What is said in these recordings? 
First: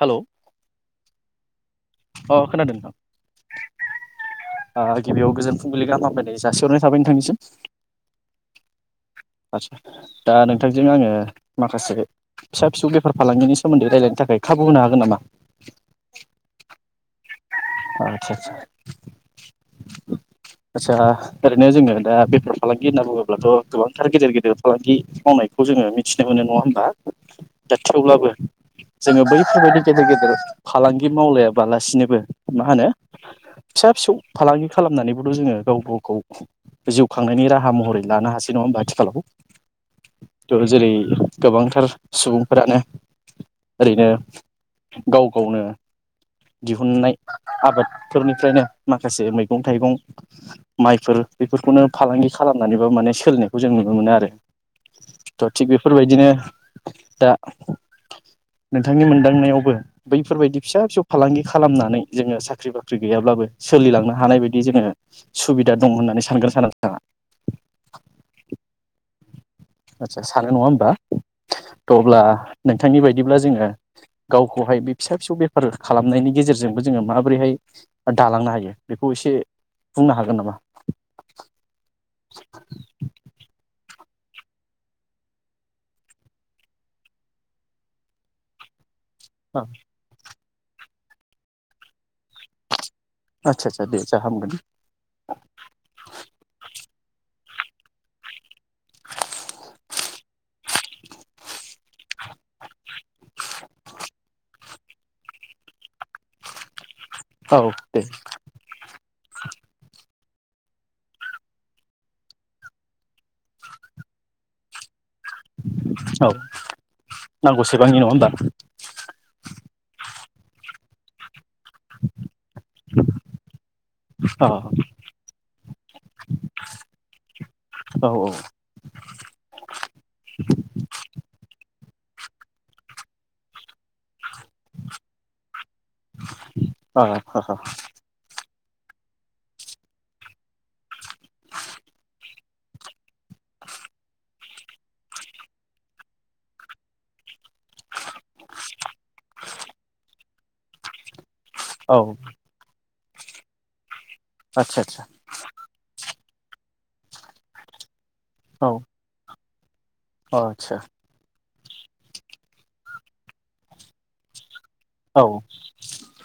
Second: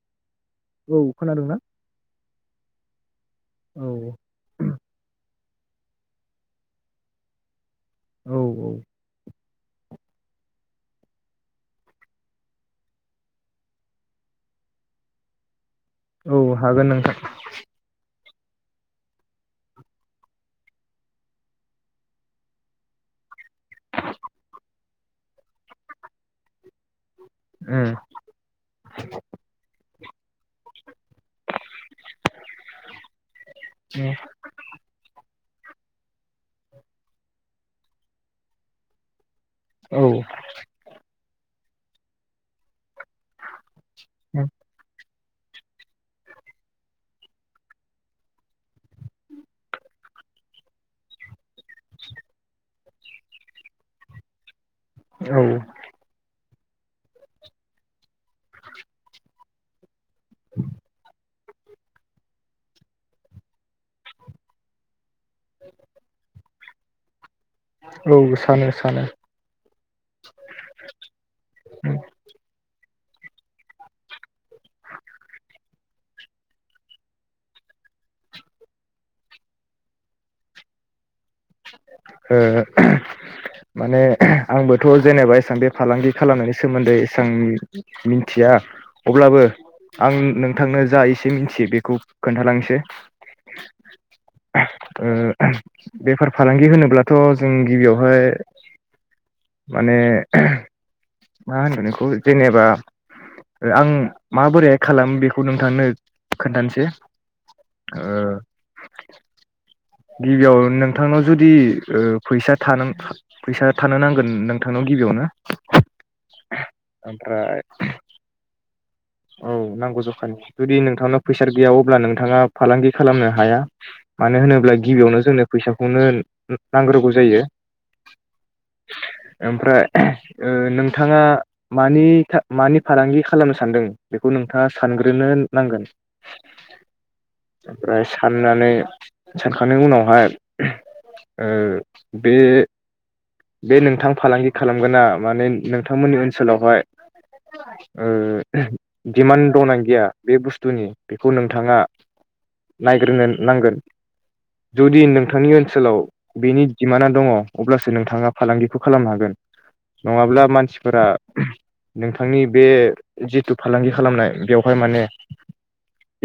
Hello. औ खोनादोंना? अ खोनादों। औ अ गिबियाव गोजोन फुंबिलि गाहाम हामग्लायनाय जासिहरनाय थाबाय नोंथांनिसिम। औ औ। आचसा दा नोंथांजों आङो माखासे फिसा फिसौ बेफार फालांगिनि सोमोन्दै रायलायनो थाखाय खाबु होनो हागोन नामा? औ हागोन नोंथां। आच्छा आच्छा आच्छा ओरैनो जोङो दा बेफार फालांगि होनना बुङोब्लाथ' गोबांथार गेदेर गेदेर फालांगि मावनायखौ जोङो मिथिनो मोनो नङा होमबा? दा उम थेवब्लाबो जोङो बैफोरबायदि गेदेर गेदेर फालांगि मावलायाबालासिनोबो मा होनो फिसा फिसौ फालांगि खालामनानै। थ' जोङो गाव गावखौ जिउ खांनायनि राहा महरै लानो हासै नङा होमबा आथिखालाव। उम त जेरै गोबांथार सुबुंफोरानो ओरैनो गाव गावनो दिहुननाय आबादफोरनिफ्रायनो माखासे मैगं थाइगं माइफोर बेफोरखौनो फालांगि खालामनानैबो माने सोलिनायखौ जों नुनो मोनो आरो। औ थ' थिग औ बेफोरबायदिनो दा नोंथांनि मोनदांनायावबो बैफोरबायदि फिसा फिसौ फालांगि खालामनानै जोङो साख्रि बाख्रि गैयाब्लाबो सोलिलांनो हानाय बायदि जोङो सुबिदा दं होननानै सानगोन साना [unintelligible] औ सानो सानो। सा-सानो नङा होमबा त' उम अब्ला नों थांनि बायदिब्ला जोङो गावखौहाय बे फिसा फिसौ बेफार खालामनायनि गेजेरजोंबो जोङो माबोरैहाय दालांनो हायो बेखौ एसे बुंनो हागोन नामा? ओ माने आंबोथ' जेनेबा एसां बे फालांगि खालामनायनि सोमोन्दै एसां मिनथिया अब्लाबो आं नों थांनो जा एसे मिथियो बेखौ खोन्थालांनोसै। आदसा आदसा दे जा हामगोन ओ बेफार फालांगि होनो अब्लाथ' जों गिबियावहाय माने मा होनगोन बेखौ जेनेबा आं माबोरैहाय खालामो बेखौ नोंथांनो खोन्थानोसै। औ दे ओ गिबियाव नोंथांनाव जुदि ओ फैसा [unintelligible] फैसा थानो नांगोन नोंथांनाव गिबियावनो। औ ओमफ्राय नांगौसेबांनि नङा ओमबा? गौ जखानि जुदि नोंथांनाव फैस गैया अब्ला नोंथाङा फालांगि खालामनो हाया मानो अ होनोब्ला गिबियावनो जोंनो फैसाखौनो नांग्रोगौ जायो औ ओमफ्राय ओ नोंथांङा मानि मानि फालांगि खालामनो सानदों? बेखौ नोंथांङा सानग्रोनो नांगोन औ अ ओमफ्राय साननानै [inaudible] सानखांनायनि उनावहाय ओ बे बे नोंथां फालांगि खालामगोना माने नोंथांमोननि ओनसोलावहाय ओ दिमान्ड दंना गैया बे बुस्थुनि खौ नोंथांङा औ नायग्रोनो नांगोन। आदसा आदसा जुदि नोंथांनि ओनसोलाव बेनि दिमानआ दङ अब्लासो नोंथा नोंथांङा औ फालांगिखौ खालामनो हागोन। नङाब्ला आदसा मानसिफोरा नोंथांनि बे जिथु फालांगि खालामनाय बेव बेवहाय माने औ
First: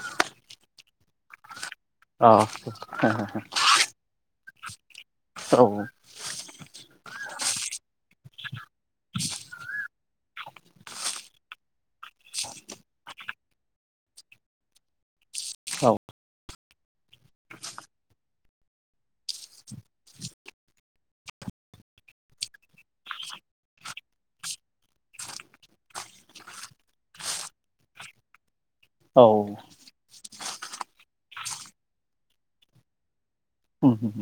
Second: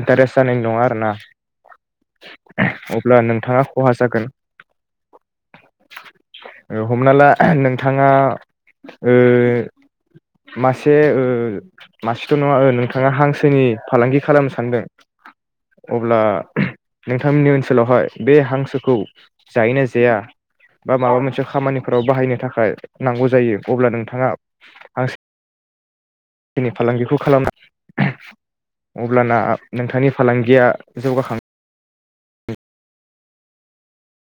इन्टारेस्ट जानाय नङा आरोना? अ औ अब्ला नोंथांङा खहा जागोन। ओ हमना ला नोंथांङा ओ मासे ओ मासेथ नङा ओ नोंथांङा हांसो [unintelligible] फालांगि खालामनो सानदों। औ अब्ला नोंथांमोननि ओनस सोलावहाय बे हांसोखौ जायोना जाया बा माबा मोनसे खामानिफोराव बाहायनो थाखाय नांगौ जायो अब्ला नोंथाङा हांसोनि फालांगिखौ खालामना औ अब्लाना नोंथांनि फालांगिया जौगाखां उम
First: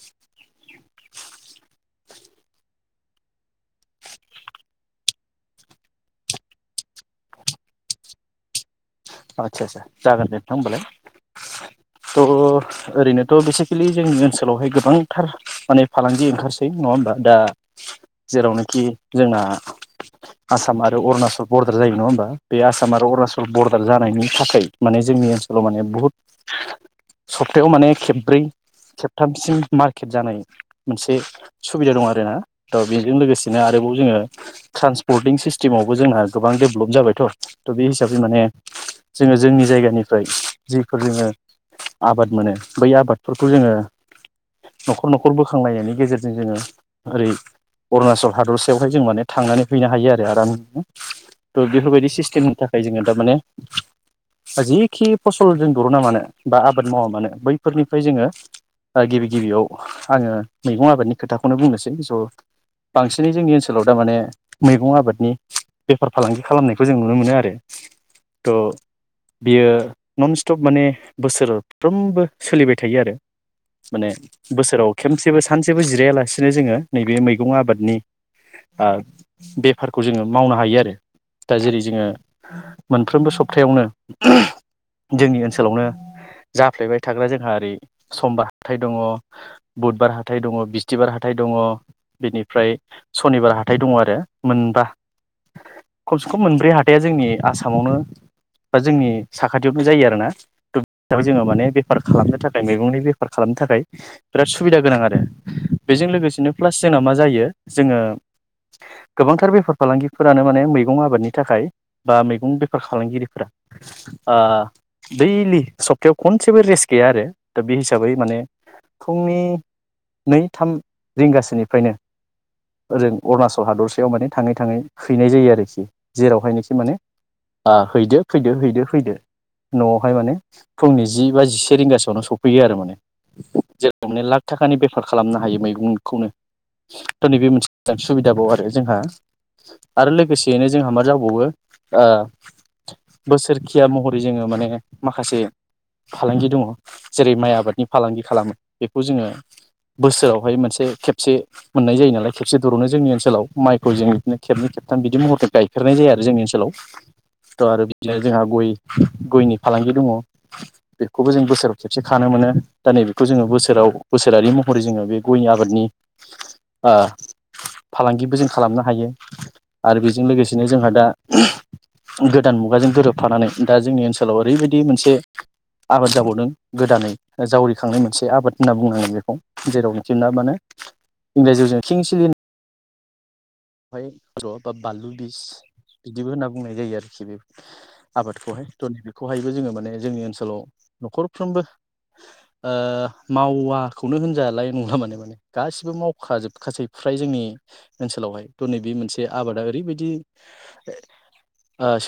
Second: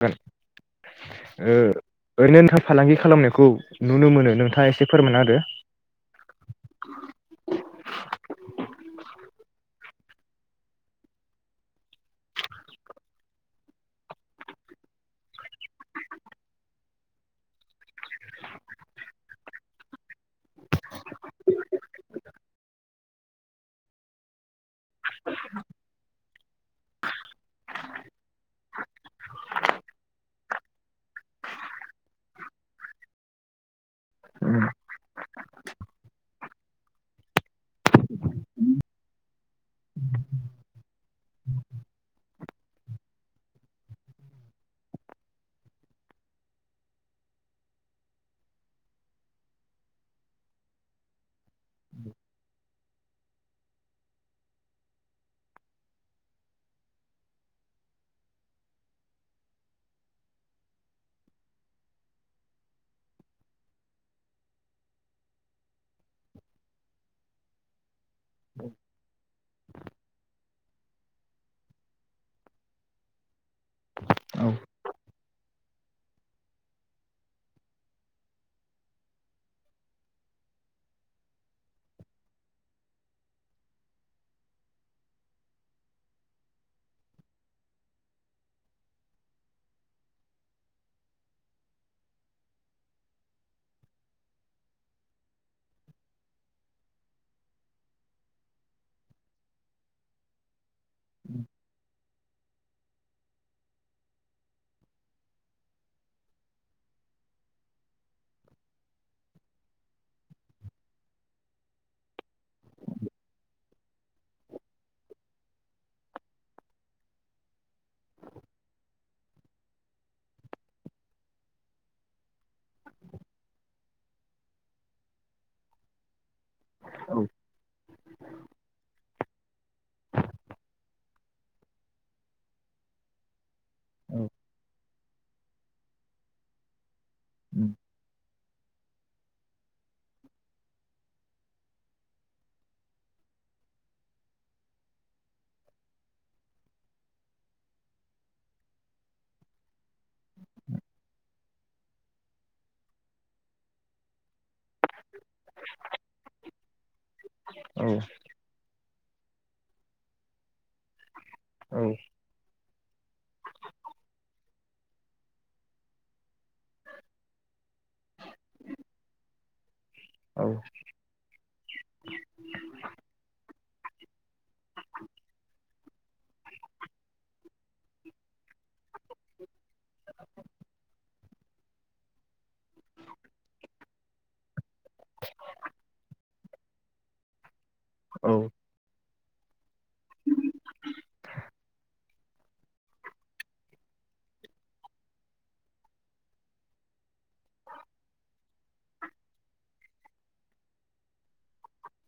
[unintelligible] ओ ओरैनो नोंथांङा फालांगि खालामनायखौ नुनो मोनो नोंथांङा एसे फोरमाना होदो। आदसा जागोन दे नोंथां होमबालाय थ ओरैनोथ बेसिकेलि जोंनि ओनसोलावहाय गोबांथार माने फालांगि ओंखारसै नङा होमबा दा जेरावनोखि जोंना आसामा। बे अरुणचल बरदार जायो नङा होमबा बे आसाम। [unintelligible] अरुणाचल बर दार जानायनि थाखै। माने जोंनि ओनसोलाव माने बुहुद सप्तायाव माने खेबब्रै खेबथामसिम मार्केट जानाय। मोनसे सुबिदा दं आरोना त' बेजों लोगोसेनो। आरोबाव जोङो ट्रान्सपर्टिं सिस्टेमावबो जोंहा। गोबां डेभलप जाबायथ' थ' बे हिसाबै माने। जोङो जोंनि जायगानिफ्राय जिफोर जोङो आबाद मोनो बै आबादफोरखौ जोङो न'खर न'खर बोखांलायनायनि गेजेरजों जोङो ओरै अरुणाचल हादरसायावहाय जों माने थांनानै हैनो हायो आरो आरामनो थ' बेफोरबायदि सिस्टेमनि थाखाय जोङो थारमाने। जिखि फसल जों दर'ना मानो बा आबाद मावा मानो बैफोरनिफ्राय जोङो गिबि गिबियाव आङो मैगं आबादनि खोथाखौनो बुंनोसै स' बांसिनै जोंनि ओनसोलाव थारमाने मैगं आबादनि बेफार फालांगि खालामनायखौ जों नुनो मोनो आरो त' बियो ननस्टप माने बोसोरफ्रोमबो सोलिबाय थायो आरो माने औ बोसोराव खेमसे। बो सानसेबो जिरायालासेनो जोङो नैबे मैगं आबादनि ओ बेफारखौ जोङो मावनो हायो आरो दा जेरै जोङो। फ्रोमबो सप्थायावनो जोंनि ओनसोलावनो जाफ्लेबाय थाग्रा जोंहा ओरै समबार हाथाइ दङ' बुधबार हाथाइ दङ' बिस्थिबार हाथाइ दङ' बेनिफ्राय सनिबार हाथाइ दङ' आरो मोनबा खमसे खम मोनब्रै हाथाइया जोंनि आसामावनो। बा जोंनि साखाथियावनो जायो आरोना। जोङो माने बेफार खालामनो था [unintelligible] मैगंनि बेफार खालामनो थाखाय बिराद सुबिदा गोनां आरो बेजों लोगोसेनो प्लास जोंना मा जायो जोङो गोबांथार बेफार फालांगिफोरानो माने मैगं आबादनि थाखाय बा मैगं। बेफार फालांगिरिफोरा ओ दैलि सप्थायायाव खनसेबो रेस्ट गैया आरो दा बे हिसाबै माने फुंनि नै थाम रिंगासोनिफ्रायनो ओरै अरुणाचल हादरसायाव माने थाङै थाङै हैनाय जायो आरोखि। जेरावहायनोखि माने। औ हैदो फैदो हैदो फैदो न'आवहाय माने। फुंनि जि बा जिसे रिंगासोआवनो सफैयो आरो माने जेराव माने लाख थाखानि बेफार खालामनो हायो मैगंखौनो। त' नैबे उम मोनसे [unintelligible] सुबिदा बाव आरो जोंहा आरो लोगोसेयैनो जोंहा मा जाबावो ओ। बोसोरखिया महरै जोङो माने माखासे फालांगि दङ' जेरै माइ आबादनि फालांगि खालामो बेखौ जोङो बोसोरावहाय मोनसे खेबसे मोननाय जायो नालाय खेबसे दरावनो जोंनि ओनसोलाव माइखौ जों बिदिनो। खेबनै खेबथाम बिदि महर [unintelligible] गायफेरनाय जायो आरो जोंनि ओनसोलाव। त' आरो औ बिदोनो जोंहा गय। गयनि फालांगि दङ' बे खौबो जों बोसोराव औ खेबसे खानो मोनो। दा नैबेखौ जोङो बोसोराव बोसोरारि महरै जोङो बे गय आबादनि ओ फालांगिबो जों खालामनो हायो। आरो बेजों लोगोसेनो जोंहा दा। गोदान मुगाजों गोरोबफानानै। दा जोंनि ओनसोलाव ओरैबायदि मोनसे आबाद जाबावदों गोदानै जावरिखांनाय मोनसे आबाद होनना बुंनो हायो बेखौ जेराव [unintelligible] [unintelligible] बा बानलु बिस बिदिबो होनना बुंनाय जायो आरोखि बे औ आबादखौहाय थ' नै बेेखौहायबो जोङो माने जोंनि ओनसोलाव न'खरफ्रोमबो ओ मावाखौनो होनजालाय नंला माने माने गासिबो मावखाजोबखासै फ्राय जोंनि ओनसोलावहाय। त'नैबे मोनसे आबादा ओरैबायदि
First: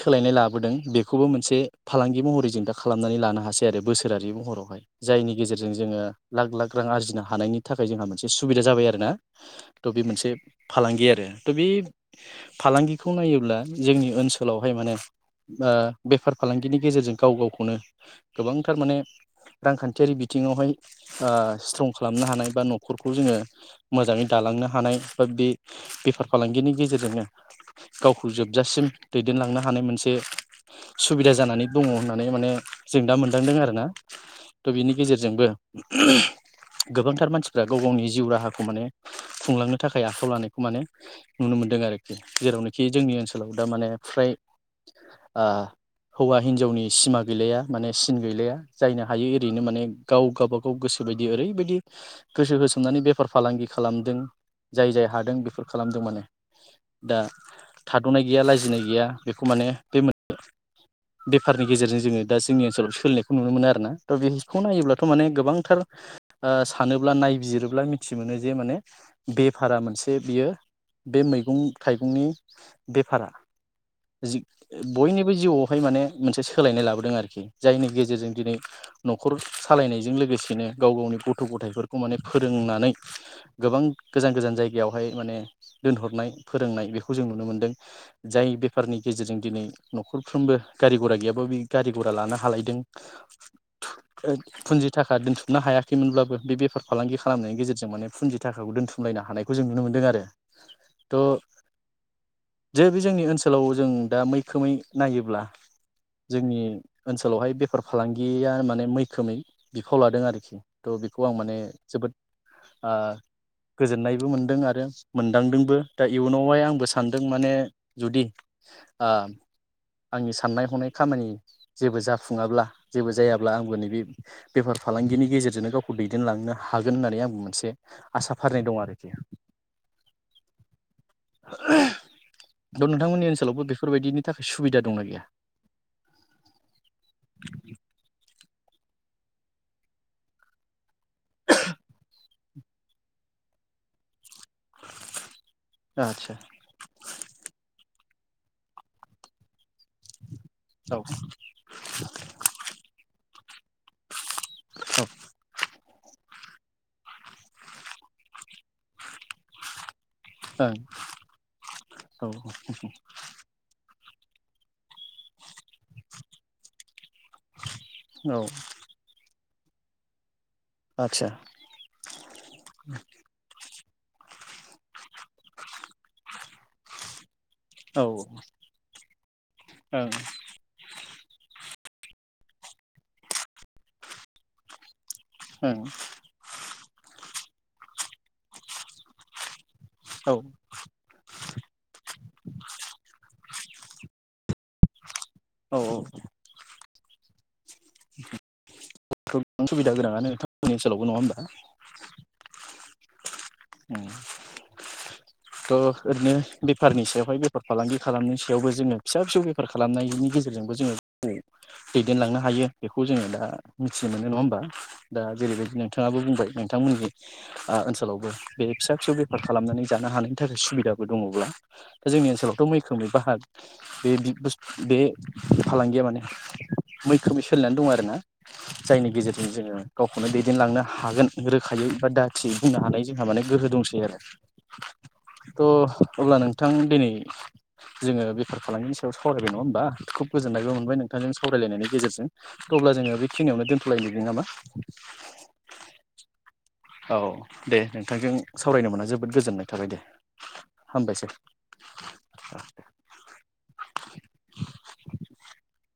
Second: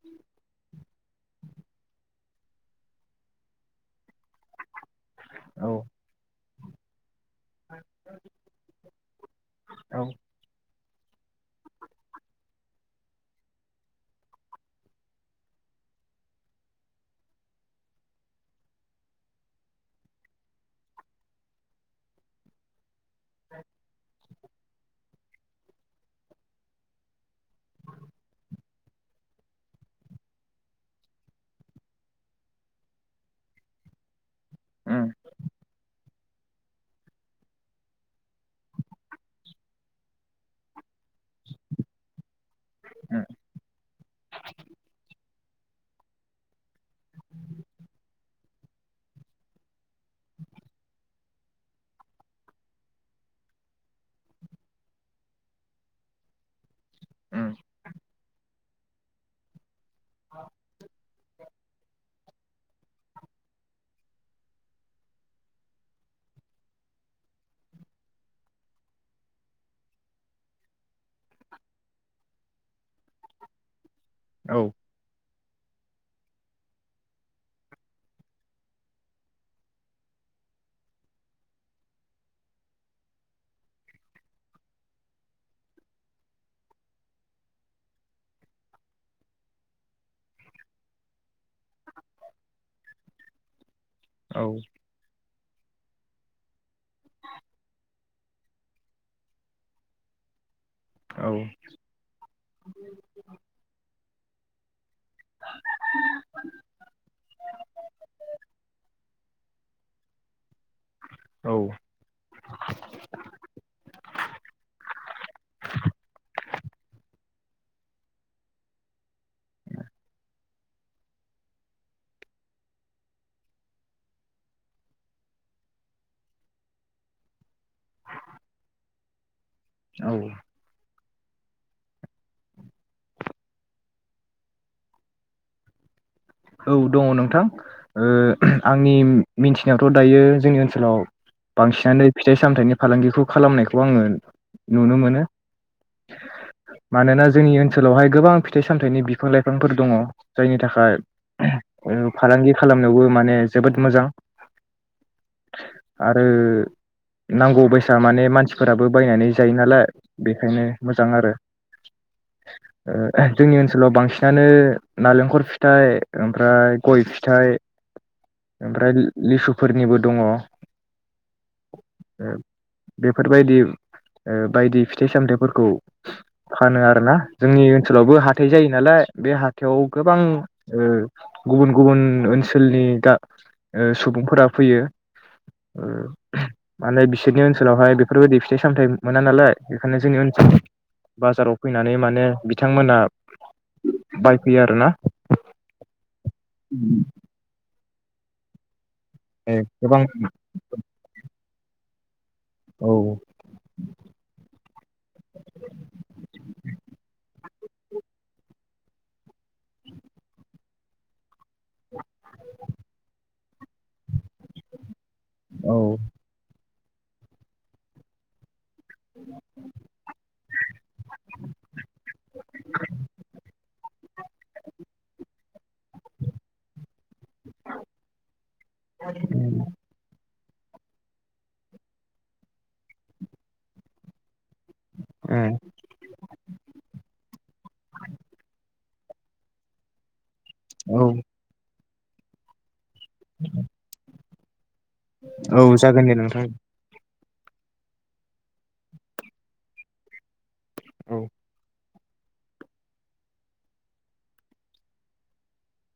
सोलायनाय लाबोदों बेखौबो मोनसे फालांगि महरै जों दा खालामनानै लानो हासै आरो बोसोरारि महरावहाय जायनि औ गेजेरजों जोङो लाख लाख रां आरजिनो हानायनि थाखाय जोंहा मोनसे सुबिदा जाबाय आरोना त' बे औ मोनसे फालांगि आरो त' बे फालांगिखौ नायोब्ला जोंनि ओनसोलावहाय माने बेफार फालांगिनि गेजेरजों गाव गावखौनो गोबांथार माने रांखान्थियारि बिथिङावहाय ओ स्ट्रं खालामनो हानाय बा न'खरखौ जोङो मोजाङै दालांनो हानाय बा बे बेफार। फालांगिनि गेजेरजोंनो गावखौ जोबजासिम दैदेनलांनो हानाय मोनसे सुबिदा जानानै दङ' होननानै माने जों दा मोनदांदों आरो ना। त' बिनि उम गेजेरजोंबो [unintelligible] गोबांथार मानसिफ्रा गाव गावनि जिउ राहाखौ माने खुंलांनो थाखाय आखायाव लानायखौ माने नुनो मोनदों आरोखि जेरावनोखि जोंनि उम ओनसोलाव दा माने फ्राय आ हौवा हिनजावनि सिमा गैलाया माने सिन गैलाया जायनो हायो इरैनो माने गाव गावबागाव गोसो बायदि ओरैबायदि गोसो होसोमनानै बेफार फालांगि खालामदों जाय जाय हादों बेफोर खालामदों माने। दा उम थाद'नाय गैया लाजिनाय गैया। बेखौ माने बे [unintelligible] बेफारनि गेजेरजों जोङो दा जोंनि ओनसोलाव सोलिनायखौ नुनो मोनो आरो ना। थ' बेसखौ नायोब्लाथ' माने गोबांथार आ सानोब्ला नायबिजिरोब्ला मिथि मोनो जे माने बेफारा मोनसे बियो बे मैगं थाइगंनि बेफारा जि औ बयनिबो जिउ हाय माने मोनसे सोलायनाय लाबोदों आरोखि जायनि गेजेरजों दिनै नखर सालायनायजों लोगोसेनो गाव गावनि गथ' गथाइफोरखौ माने फोरोंनानै गोबां गोजान गोजान जायगायावहाय माने दोनहरनाय फोरोंनाय बेखौ जों नुनो मोनदों जाय बेफारनि गेजेरजों दिनै नखरफ्रोमबो गारि घरा गैयाब्ला बे गारि घरा लानो हालायदों। औ [unintelligible] फुन्जि थाखा दोनथु नो हायाखैमोनब्लाबो बेफार फालांगि खालामनायनि गेजेरजों माने फुन्जि थाखाखौ दोन्थुमलायनो हानायखौ जों नुनो मोन्दों आरो। थ औ जे बे जोंनि ओनसोलाव जों दा मैखोमै नायोब्ला जोंनि ओनसोलावहाय बेफार फालांगिया माने मैखोमै बिफाव लादों आरोखि। थ' बेखौ आं माने जोबोद ओ गोजोननायबो मोनदों आरो मोनदांदोंबो दा इयुनावहाय आंबो सानदों माने जुदि आ आंनि साननाय हनाय खामानि जेबो जाफुङाब्ला जेबो जायाब्ला आंबो नैबे बेफार फालांगिनि गेजेरजोंनो गावखौ दैदेनलांनो हागोन होननानै आंबो मोनसे आसा फारिनाय दं आरोखि। औ। [unintelligible] द नोंथांमोननि ओनसोलावबो बेफोरबायदिनि थाखाय सुबिदा दंना गैया? औ दङ नोंथां ओ आंनि म-मिथिनायावथ' दायो जोंनि ओनसोलाव बांसिनानो फिथाइ सामथाइनि फालांगिखौ खालामनायखौ आङो नुनो मोनो आदसा मानोना जोंनि ओनसोलावहाय गोबां फिथाइ सामथाइनि बिफां लाइफांफोर दङ। जायनि थाखाय औ [unintelligible] ओफालांगि खालामनायावबो माने जोबोद मोजां। [unintelligible] आरो नांगौ बैसा माने मानसिफोराबो बायनानै जायो नालाय। बेखायनो ओं मोजां आरो औ ओ जोंनि ओनसोलाव बांसि आनो नालेंखर फिथाइ ओमफ्राय गय फिथाइ औ ओमफ्राय लिसु फोरनिबो दङ। आदसा [inaudible] बेफोरबायदि ओ बायदि फिथाइ सामथायाइफोरखौ फानो आरोना। जोंनि औ ओनसोलावबो ओं हाथाइ जायो नालाय बे हाथायाव गोबां ओ गुबुन गुबुन ओनसोलनि गा ओ सुबुंफोरा फैयो। ओं उम माने बिसोरनि ओनसोलावहाय बेफोरबायदि फिथाइ सामथाइ मोना नालाय। बेखायनो जोंनि औ ओनसोलाव बाजाराव फैनानै माने बिथांमोना बाय फैयो आरो ना औ औ उम [inaudible] गोबां सुबिदा गोनाङानो नोंथांमोननि ओनसोलावबो नङा होमबा औ उम थ' ओरैनो बेफारनि सायावहाय बे फार फालांगि खालामनायनि सायावबो जोङो फिसा फिसौ बे फार खालामनायनि गेजेरजोंबो जोङो उम दैदेनलांनो हायो। जोङो दा मिथिनो मोनो नङा होमबा। दा जेरैबायदि औ नोंथाङाबो बुंबाय उम थांमोननि आ ओनसोलावबो बे फिसा फिसौ बेफार खालामनानै जानो हानायनि थाखाय सुबिदाबो दङब्ला दा जोंनि ओनसोलावथ' मैखोमै बाहाग बे बि बुस बे फालांगिया माने मैखोम सोलिनानै दं आरोना जायनि गेजेरजों जोङो गावखौनो दै देनलांनो हागोन रोखायै बा दाथियै बुंनो हानाय जोंहा माने गोहो दंसै आरो थ' अब्ला नोंथां दिनै जोङो बेफार खालांगिनि सा सावरायबाय नङा होनोमबा खोब गोजोन्नायबो मोनबाय औ नोंथांजों सावरायलायनानै गेजेरजों अब्ला जोङो बेखिनियावनो दोनथ'लायनिदि नामा औ जागोन दे नोंथां औ दे नोंथांजों सावरायनो मोना जोबोद गोजोननाय थाबाय दे। औ हामबायसै। [inaudible]